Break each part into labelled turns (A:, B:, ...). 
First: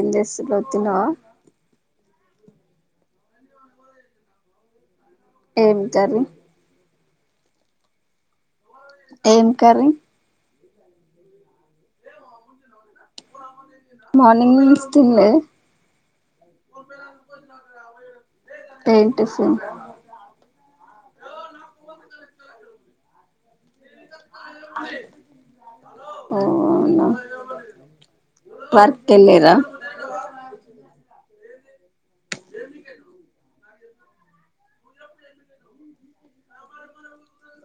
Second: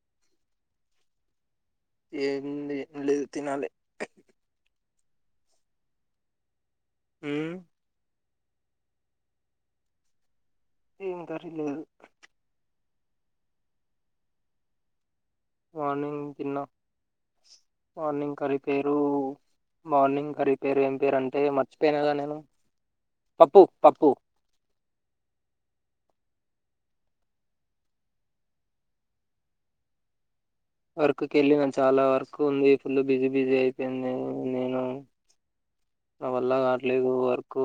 A: ఏం చేస్తున్నావ్ తిన్నావ
B: ఏం ఉంది ఏం లేదు తినాలి
A: ఏం కర్రీ
B: హ్మ్
A: ఏం కర్రీ
B: ఏం కర్రీ లేదు.
A: మార్నింగ్ నుంచి తినలే.
B: మార్నింగ్ తిన్నా. మార్నింగ్ కర్రి పేరు
A: ఏం టిఫిన్
B: మార్నింగ్ కర్రి. పేరు ఏం పేరు అంటే మర్చిపోయినా గా నేను పప్పు పప్పు
A: అవునా పార్క్ వెళ్లిరా
B: వర్క్ కి వెళ్ళి నాకు చాలా వర్క్ ఉంది ఫుల్ బిజీ బిజీ అయిపోయింది నేను నా వల్ల కాట్లేదు వర్క్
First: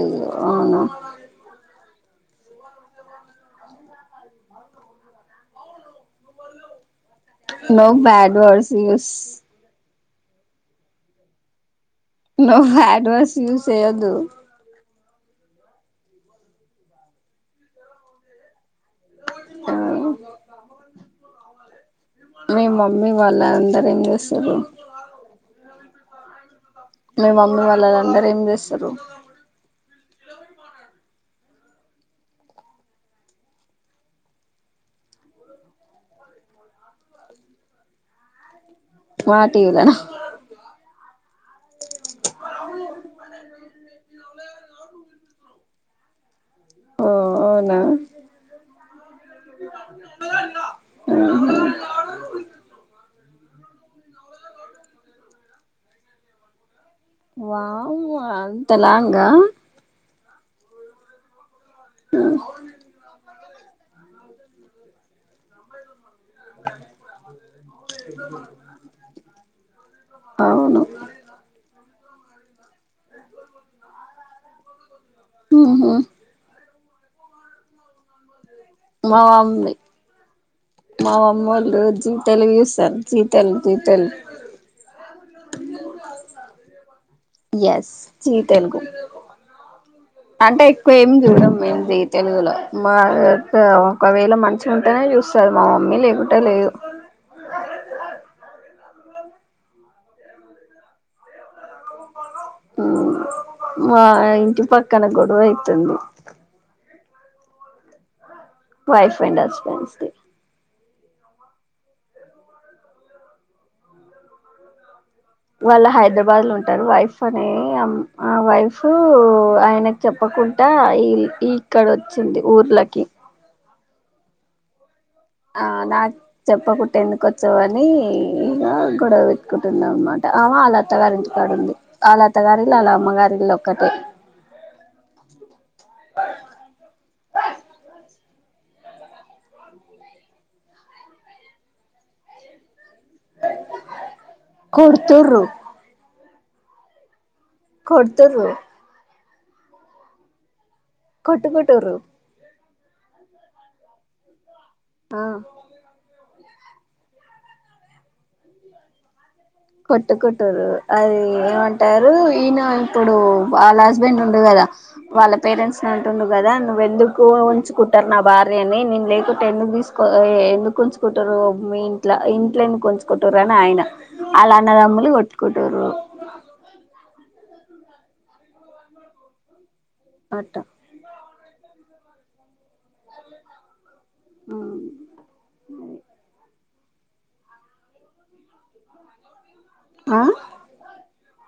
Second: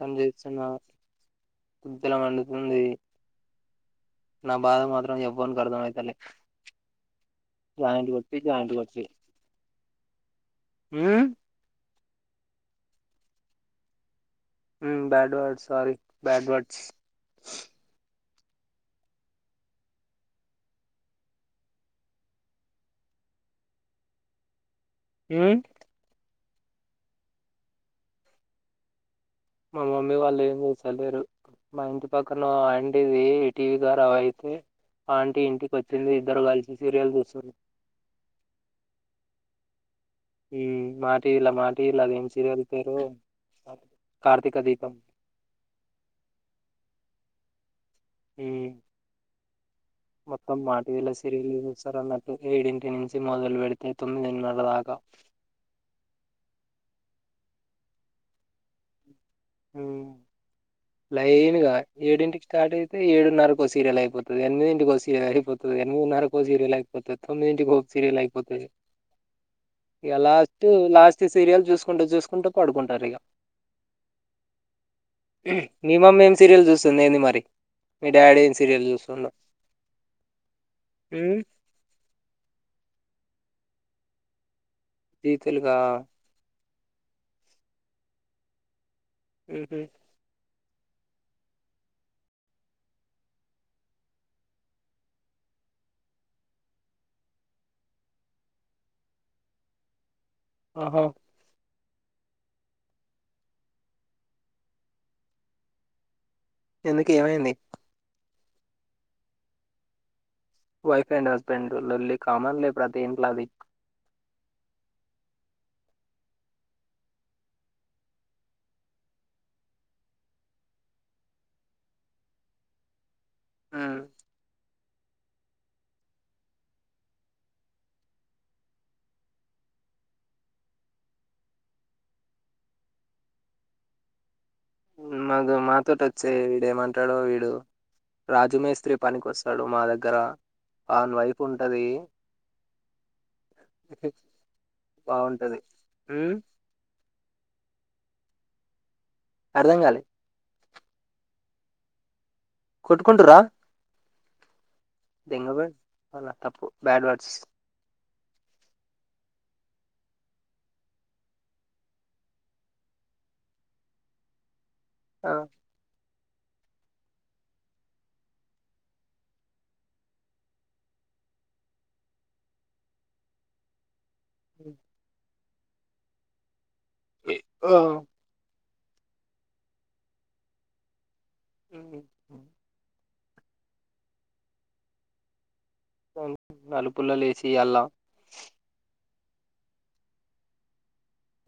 B: పని చేస్తున్న
A: అవునా
B: గుద్దల మండుతుంది నా బాధ మాత్రం ఎవ్వనికి అర్థం అయి
A: నువ్వు
B: జాయింట్
A: బ్యాడ్ వర్డ్స్
B: హమ్
A: నువ్వు బ్యాడ్ వర్డ్స్ యూస్ చేయొద్దు
B: బ్యాడ్ వర్డ్ సారీ బ్యాడ్వడ్స్
A: ఆ మీ మమ్మీ వాళ్ళ అందరు ఏం చేస్తురు
B: హమ్
A: మీ మమ్మీ వాళ్ళ అందరూ ఏం చేస్తురు
B: మా మమ్మీ వాళ్ళు ఏం చేస్తలేరు మా ఇంటి పక్కన ఆంటీది టీవీ ఖరాబు అయితే ఆంటీ ఇంటికి వచ్చింది ఇద్దరు కలిసి సీరియల్ చూస్తురు
A: మా టివి లనా
B: ఎ మా టివి లా మా టివి లా అదేం అదేం సీరియల్ పేరు కార్తిక్ కార్తీకదీపం
A: ఓ అవునా
B: మొత్తం మా టివి ల సీరియల్
A: ఆహా
B: చూస్తారన్నట్టు ఏడింటి నుంచి మొదలు పెడితే తొమ్మిదినరా దాకా
A: వామ్మో అంతలాంగా
B: హమ్ లైనుగా ఏడింటికి స్టార్ట్ అయితే ఏడు నరకు కొసీరల్ అయిపోతు ఎనిమిదింటి కోసీల్ అయిపోతు ఎనమది నరకు సీరియల్ అయిపోతుది తొమ్మిదింటికి హ సీరియల్ అయిపోతుది ఇక లాస్ట్
A: అవును
B: లాస్ట్ సీరియల్ చూసు అంత చేసుకుంటా పడుకుంటారు ఇగ
A: ఉహు
B: మీ మామ్ ఎ సీరియల్ చూస్తుందింది మరి మీ డాడీ సీరియల్
A: మా
B: చూస్తుండు
A: మమ్మీ మా
B: ఉమ్
A: మామ్మళ్ళు జి తెలుగు చూస్తారు జీ తెలుగు జీ తెలుగు
B: జీ తెలుగు గా
A: ఎస్ జీ తెలుగు
B: ఆహ
A: అంటే ఎక్కువ ఏమి చూడంది తెలుగులో మా ఒకవేళ మంచిగుంటని చూస్తారు మా మమ్మీ లేకుట లేదు
B: ఆహో
A: మా ఇంటి పక్కన గొడవ అయితుంది
B: ఎందుకు ఏమైంది
A: wife and husbands
B: wife and husband లల్లి కామన్లే ప్రతి ఇంట్లోది
A: వాళ్ళ హైదరాబాద్ లో ఉంటారు వైఫ్ అనే ఆ వైఫ్ ఆయనకి చెప్పకుండా ఈ ఇక్కడ వచ్చింది ఊర్లకి
B: మ్
A: ఆ నాకు చెప్పకుట్టే ఎందుకు వచ్చావని, ఇక గొడవ పెట్టుకుంటున్నా అనమాట, ఆ హా వాళ్ళత్తగారి ఇంటికాడ ఉంది, ఆళ్ళత్త గారి ఇల్లు వాళ్ అమ్మగారి ఇల్లు ఒక్కటే
B: మ్ మగ మాతోటచ్చేయి ఇడే మా ట్టాడు వీడు రాజుమేస్త్రి పనికిస్తాడు మా దగ్గర వన్ వైఫ్ ఉంటది
A: కొడుతుర్రు
B: బాగుంటది మ్
A: కొడుతరు
B: అర్థం కాలే
A: కొట్టు కొట్టురు
B: కొట్కుంట్రా
A: ఆ
B: బెంగ బెట్ చాల తప్పు బ్యాడ్ వర్డ్స్
A: కొట్టుకుట్టరు అది ఏమంటారు ఈయన ఇప్పుడు వాళ్ళ హస్బెండ్ ఉండ కదా
B: ఆ
A: వాళ్ళ పేరెంట్స్ డు కదా నువ్ ఎందుకు ఉంచుకుంటారు నా భార్యని, నేను లేకు ఎందుకు తీసుకో ఎందుకు ఉంచుకుంటారు మీ ఇంట్ల ఇంట్లో ఎందుకు ఉంచుకుంటారు అని ఆయన అలా అన్నదమ్లు కొట్ కుటరు
B: ఆ
A: అట్టా
B: అ
A: ఆ
B: నలుపుల్లలు వేసి అలా
A: ఆ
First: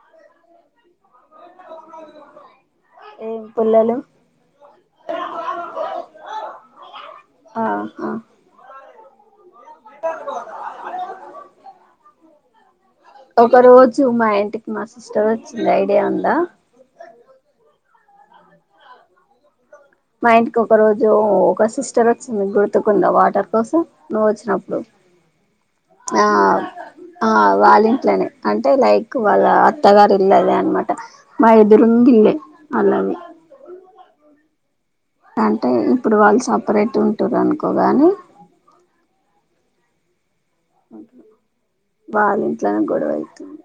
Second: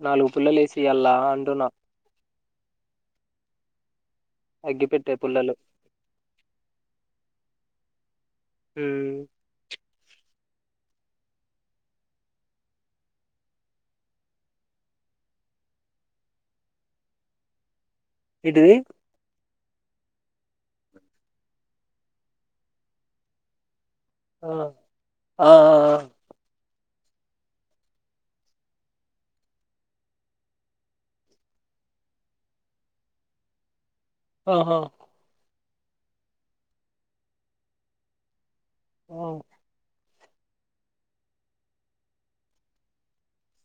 B: నాలుగు పుల్లలు వేసి అల్లా అంటున్నా
A: ఏం పుల్లలు
B: అగ్గి పెట్టే పుల్లలు
A: ఆహా
B: ఊ
A: ఒక రోజు మా ఇంటికి మా సిస్టర్ వచ్చింది ఐడియా ఉందా
B: ఏంటిది
A: మా ఇంటికి ఒక రోజు ఒక సిస్టర్ వచ్చింది గుర్తుకుందా వాటర్ కోసం నువ్వు వచ్చినప్పుడు
B: ఆహా
A: ఆ ఆ వాళ్ళింట్లోనే అంటే లైక్ వాళ్ళ అత్తగారు ఇల్ళదే అనమాట మా ఎదురుంగిల్లే వాళ్ళని
B: ఆహా
A: అంటే ఇప్పుడు వాళ్ళు సపరేట్ ఉంటారు అనుకోగాని
B: ఊ
A: అ వాళ్ళ ఇంట్లోనే గొడవ అవుతుంది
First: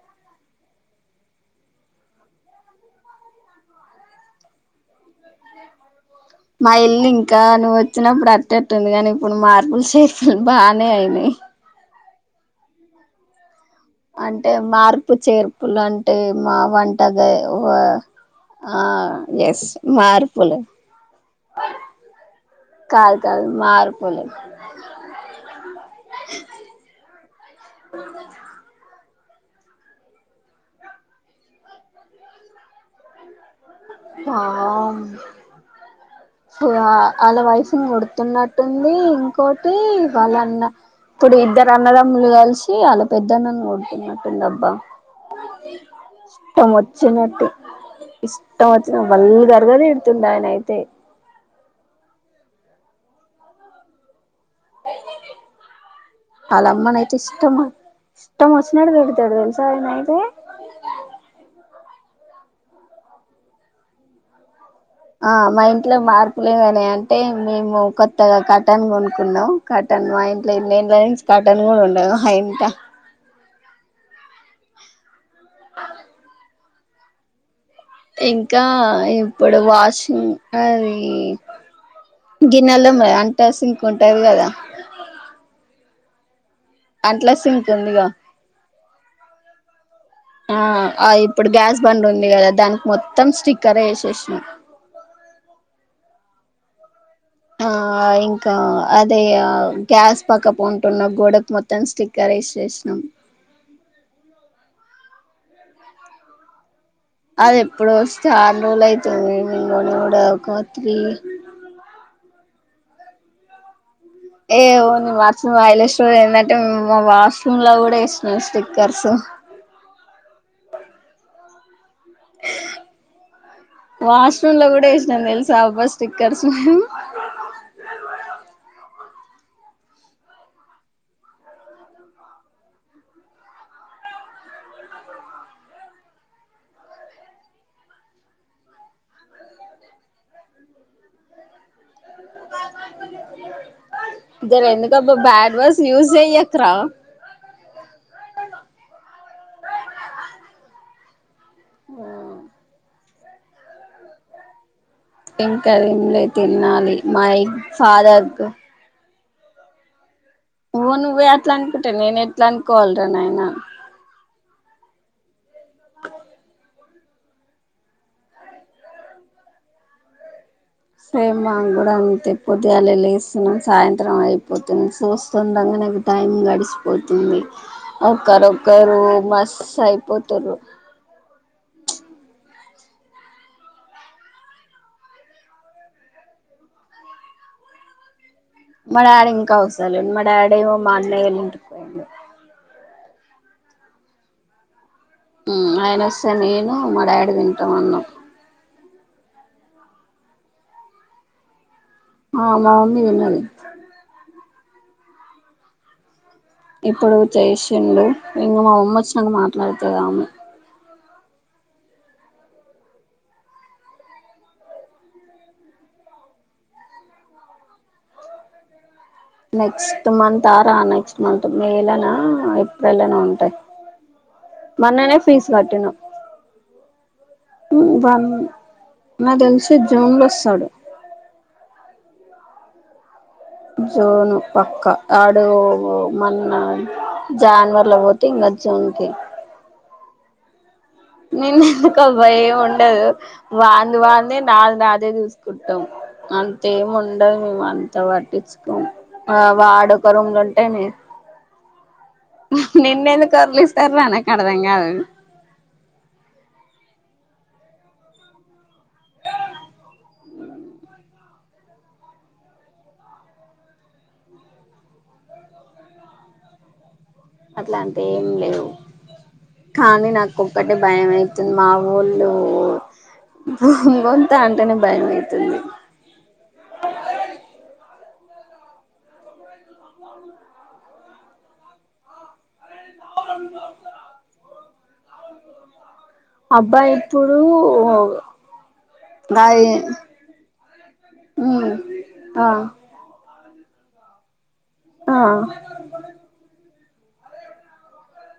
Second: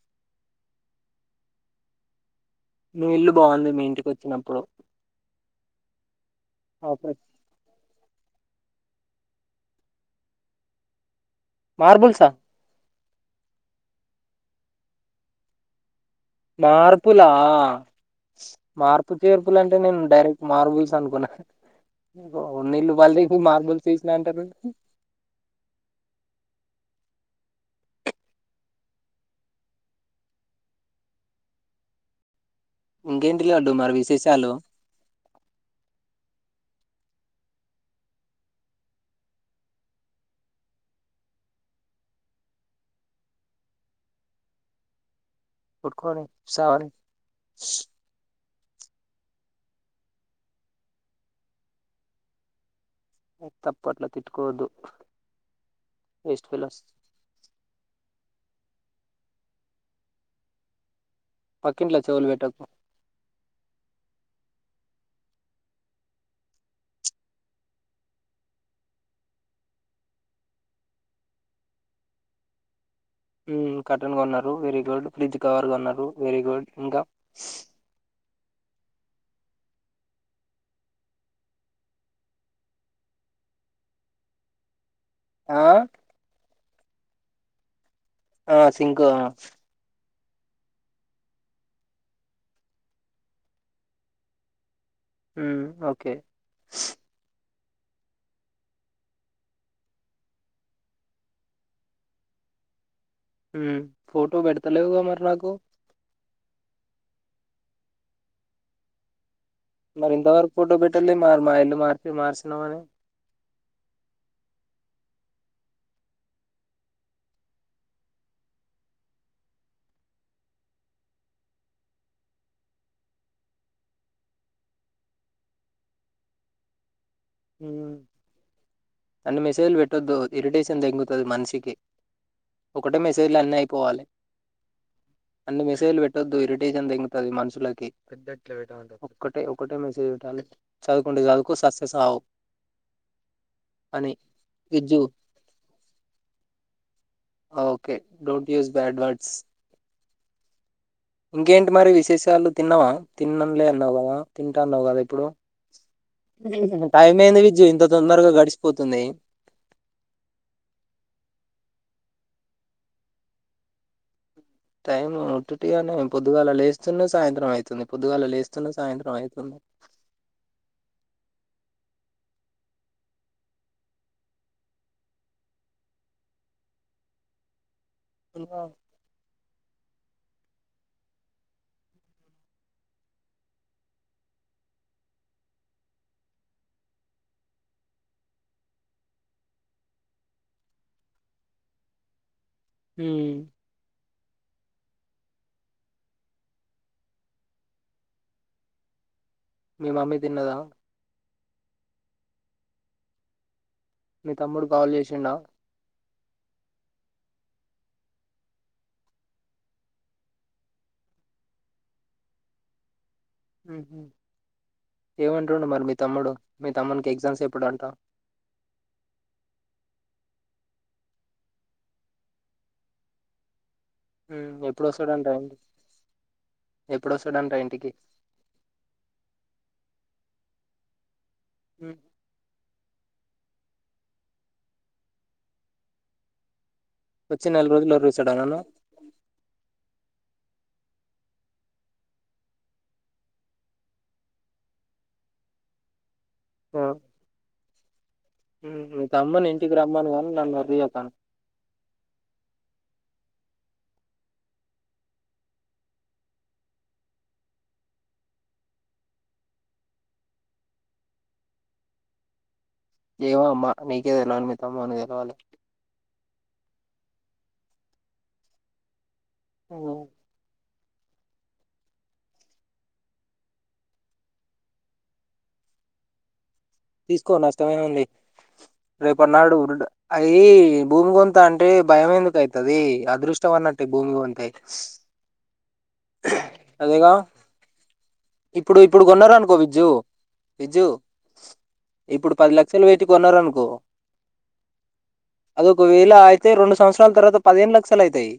B: మీ ఇల్లు బాగుంది మీ ఇంటికి వచ్చినప్పుడు
A: మా ఇల్
B: ఓకే.
A: ఇంకా నువ్ వచ్చినప్పుడు అట్టట్టుంది కానీ ఇప్పుడు మార్పుల్ సేకలు బాగానే అయినాయి
B: మార్బుల్సా
A: అంటే మార్పు చేర్పులన్
B: మార్పులా
A: ఆ
B: మార్పు
A: ఎస్
B: చేర్పులంటే నేను డైరెక్ట్
A: మార్పులు
B: మార్బుల్స్ అనుకున్నా నీల్లు
A: కాదు
B: [unintelligible]
A: కాదు
B: మార్బుల్స్ తీసినా
A: మార్పులు
B: అంటారు ఇంగేంటి డి అండూ మరి విషేసాలు
A: హు ఆ వాళ్ళ వైఫ్ని కొడుతున్నట్టుంది ఇంకోటి వాళ్ళ అన్న ప్పుడు ఇద్దరు అన్నదమ్ములు కలిసి వాళ్ళ పెద్దన్నను కొడుతున్నట్టుందబ్బా
B: కొట్టుకొని సావని
A: ఇష్టమొచ్చినటు ఇష్ [unintelligible] ఆయన అయితే
B: ఏ తప్పట్ల తీ వేస్ట్ ఫెలోస్
A: ఆలమ్మనయితే ఇష్టమొ ఇష్టమొస్ పెడుతాడు తెలుసా ఆయనైతే
B: పక్కింట్లో చెవులు పెట్టకు
A: ఆ మా ఇంట్లో మార్పులేవైనాయంటే మేము కొత్తగా కర్టన్ కొనుక్కున్నాం కర్టన్ మా ఇంట్లో [inaudible] కర్టన్ కూడా ఉండవు ఆ ఇంట
B: ఊ కర్టన్ గొన్నారు వెరీ గుడ్ ఫ్రిజ్ కవర్ గొన్నారు వెరీ గుడ్ ఇంకా
A: ఇంకా ఇప్పుడు వాషింగ్ అది గిన్నెల్ తోమేది అంట సింక్ ఉంటది కదా
B: ఆ
A: అంట్ల సింకు ఉందిగా
B: ఆ సింకు
A: ఆ ఇప్పుడు గ్యాస్ బంద్ ఉంది కదా దానికి మొత్తం స్టిక్కర్ వేసేసాం
B: ఓకే
A: ఆ ఇంకా అదే గ్యాస్ పక్క పో ఉంటున్న గోడకు మొత్తం స్టిక్కర్ వేసేసినాం
B: ఫోటో పెడతలేవుగా మరి నాకు
A: అది ఎప్పుడు వస్తే చాల రోజులు అయితుంది నేను కొని
B: మరి
A: కూడా
B: ఇంతవరకు
A: ఒక
B: ఫోటో
A: త్రీ
B: పెట్టాలె మరి మా ఇల్లు మార్చ్ మార్చి నవనీ
A: ఏ ఓ హైలెట్ స్టోరీ ఏంటంటే మా వాష్రూమ్ లో కూడా ఎఇస్తున్నాం స్టిక్కర్స్ హ వాష్రూమ్ లో కూడా ఎశినం తెలుసాబ్బా స్టిక్కర్స్ మేము
B: హ్మ్ అన్ని మెసేజ్లు పెట్టొద్దు ఇరిటేషన్ దెంగుతుది మనిషికి ఒకటే మెసేజ్లో అన్ని అయిపోవాలి అన్ని మెసేజ్లు పెట్టొద్దు ఇరిటేషన్ దెంగుతది మనుషులకి పెద్ద ఒకటే ఒకటే మెసేజ్ పెట్టాలి చదువుకుంటే చదువుకో సస్తెసావు
A: జర ఎందుకు
B: ఇజ్జు
A: అబ్బ బ్యాడ్ వార్డ్స్ యూస్ చెయ్యక్ రా
B: okay don't use bad words ఇంకేంటి మరి విశేషాలు తిన్నవా తిన్నన్ లే అన్నవ్ కదా తింటానవు కదా ఇప్పుడు
A: ఎం కరి ఎంలేదు తినాలి
B: టైం
A: మై
B: ఏంది విజ్జు ఇంత
A: ఫాదర్
B: తొందరగా
A: కు
B: గడిచిపోతుంది
A: నువ్వు నువ్వే అట్లా అనుకుంటే నేను ఎట్లా అనుకోవాలిరా నాయన
B: టైమ్ ఉటుటి గనే పొద్దుగలలేస్ లేస్తున్న సాయంత్రం అయితుంది, పొద్దుగాల లేస్తున్న సాయంత్రం అయితుంది.
A: సేమ్ మాకు కూడా అంతే పొద్దుగాల లేస్తున్నా సాయంత్రం అయిపోతుంది, చూస్తుండంగనే టైం గడిసిపోతుంది. ఒక్కరొక్కరు మస్ అయి పోతుర్రు మా డాడీ ఇంకా వస్తలేడు మా డాడీ ఏమో మా అన్నయ్యోల్ల ఇంటికి పోయిండు,
B: హ్మ్
A: హ్మ్ ఆయన వస్తే నేను మా డాడీ తింటం అన్నం
B: మీ మమ్మీ తిన్నదా
A: ఆ మామమ్మీ తిన్నది
B: మీతమ్ముడు కాల్ చేసిండ
A: ఇప్పుడు చేశిండు, ఇంగ మా మమ్మీ వచ్చినంక మాట్లాడుతది ఆమే
B: హ్మ్ ఏమంటుండు మరి మీ తమ్ముడు, మీ తమ్మునికి ఎగ్జామ్స్ ఎప్పుడు అంటా
A: next month or next month May లనా ఏప్రిల్లనో ఉంటయి
B: ఎప్పుడు
A: మోన్ననే
B: వస్తాడంట
A: ఫీజు
B: ఇంటి-
A: కట్టిన
B: ఎప్పుడు వస్తాడంట ఇంటికి
A: హ్మ్ వన్ నాక్ తెలిసి జూన్ లో స్టా తడు
B: హు
A: జూను పక్క ఆడు మోన్న
B: వచ్చి నెల
A: జానవరి
B: రోజులు
A: లో పోతే
B: వరుస్తాడా
A: ఇంకా
B: నన్ను
A: జూన్ కి నిన్ను ఎందుకు భయం ఉండదు వాంది వాందే నాది నాదే చూసుకుంటం.
B: ఆ,
A: అంతేమ్ ఉండదు అంత
B: ఉమ్,
A: పట్టించుకోము,
B: మీ తమ్ముని ఇంటికి రమ్మను కానీ
A: వాడొకరూంలో
B: నన్ను
A: ఉంటే నేను
B: వరియకను
A: నేను నిన్ను ఎందుకు వొర్లిస్తారు రా నాకు అర్థం కాదు
B: ఏమో అమ్మా నీకే తెలవాలే మీ తమ్ముని కి తెలవాలె
A: అట్లాంటే ఏం లేవు కానీ నాకి ఓగట్ అంటే భయంమవుతుంది మా ఊళ్ళు భూ కొంత అంటనే భయ అవుతుంది
B: తీసుకో నష్టమేం ఉంది రేపు అన్నాడు అది భూమి కొంత అంటే భయం ఎందుకైత్ అది అదృష్టవన్నట్టే భూమి ఉంటే స్
A: అబ్బాయి
B: అదేగా
A: ఇప్పుడు
B: ఇప్పుడు ఇప్పుడు కొన్న అనుకో
A: గాయి
B: విజ్జు విజ్జు
A: ఉమ్
B: ఇప్పుడు
A: ఆ
B: పది లక్షలు పెటి కొన్నారునుకో
A: ఆ
B: అదొక వేళ అయితే రెండు సంవత్స తర్వాత పదిహేను లక్షలు అయితాయి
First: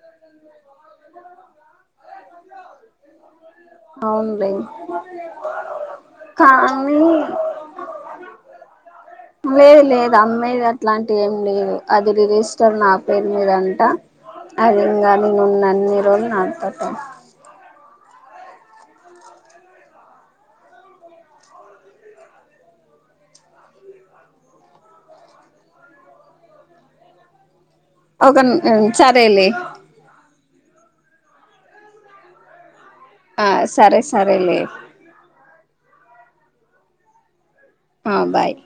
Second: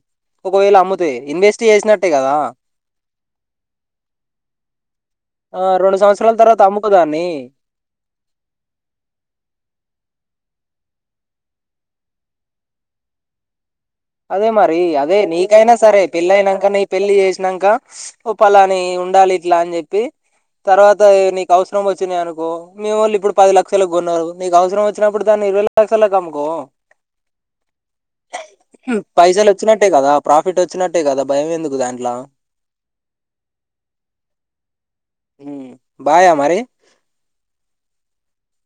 B: ఒకవేళ అమ్ముతాయి ఇన్వెస్ట్ చేసినట్టే కదా
A: అవును లే
B: ఆ రెండు సంవత్సరాల తర్వాత
A: కానీ
B: అమ్ముకోదాన్ని
A: లేదు లేదు అమ్మాయి అ ఆట్లాంటి ఏం లేదు అది రిజిస్టర్ నా పేరు మీద అంట
B: అదే మరి
A: అది ఇంగా
B: అదే
A: నేను ఉన్న
B: నీకైనా
A: అన్ని
B: సరే
A: రోజులు
B: పెళ్ళ అయినాక నీ
A: నాతోటే
B: పెళ్ళి చేసినంక ఓ పలాని ఉండాలి ఇట్లా అని చెప్పి తర్వాత నీకు అవసరం వచ్చినాయి అనుకో మీ ఓన్లీ ఇప్పుడు పది లక్షలలకు కొన్నారు నీకు అవసరం వచ్చినప్పుడు దాన్ని ఇరవై లక్షలలకు అమ్ముకో
A: ఒక సరేలే
B: పైసలు వచ్చినట్టే కదా ప్రాఫిట్ వచ్చి న్నట్టే కదా భయం ఎందుకు దాంట్ల
A: ఆ సరే సరే లే
B: ఊ బాయా మరీ
A: ఆ బాయ్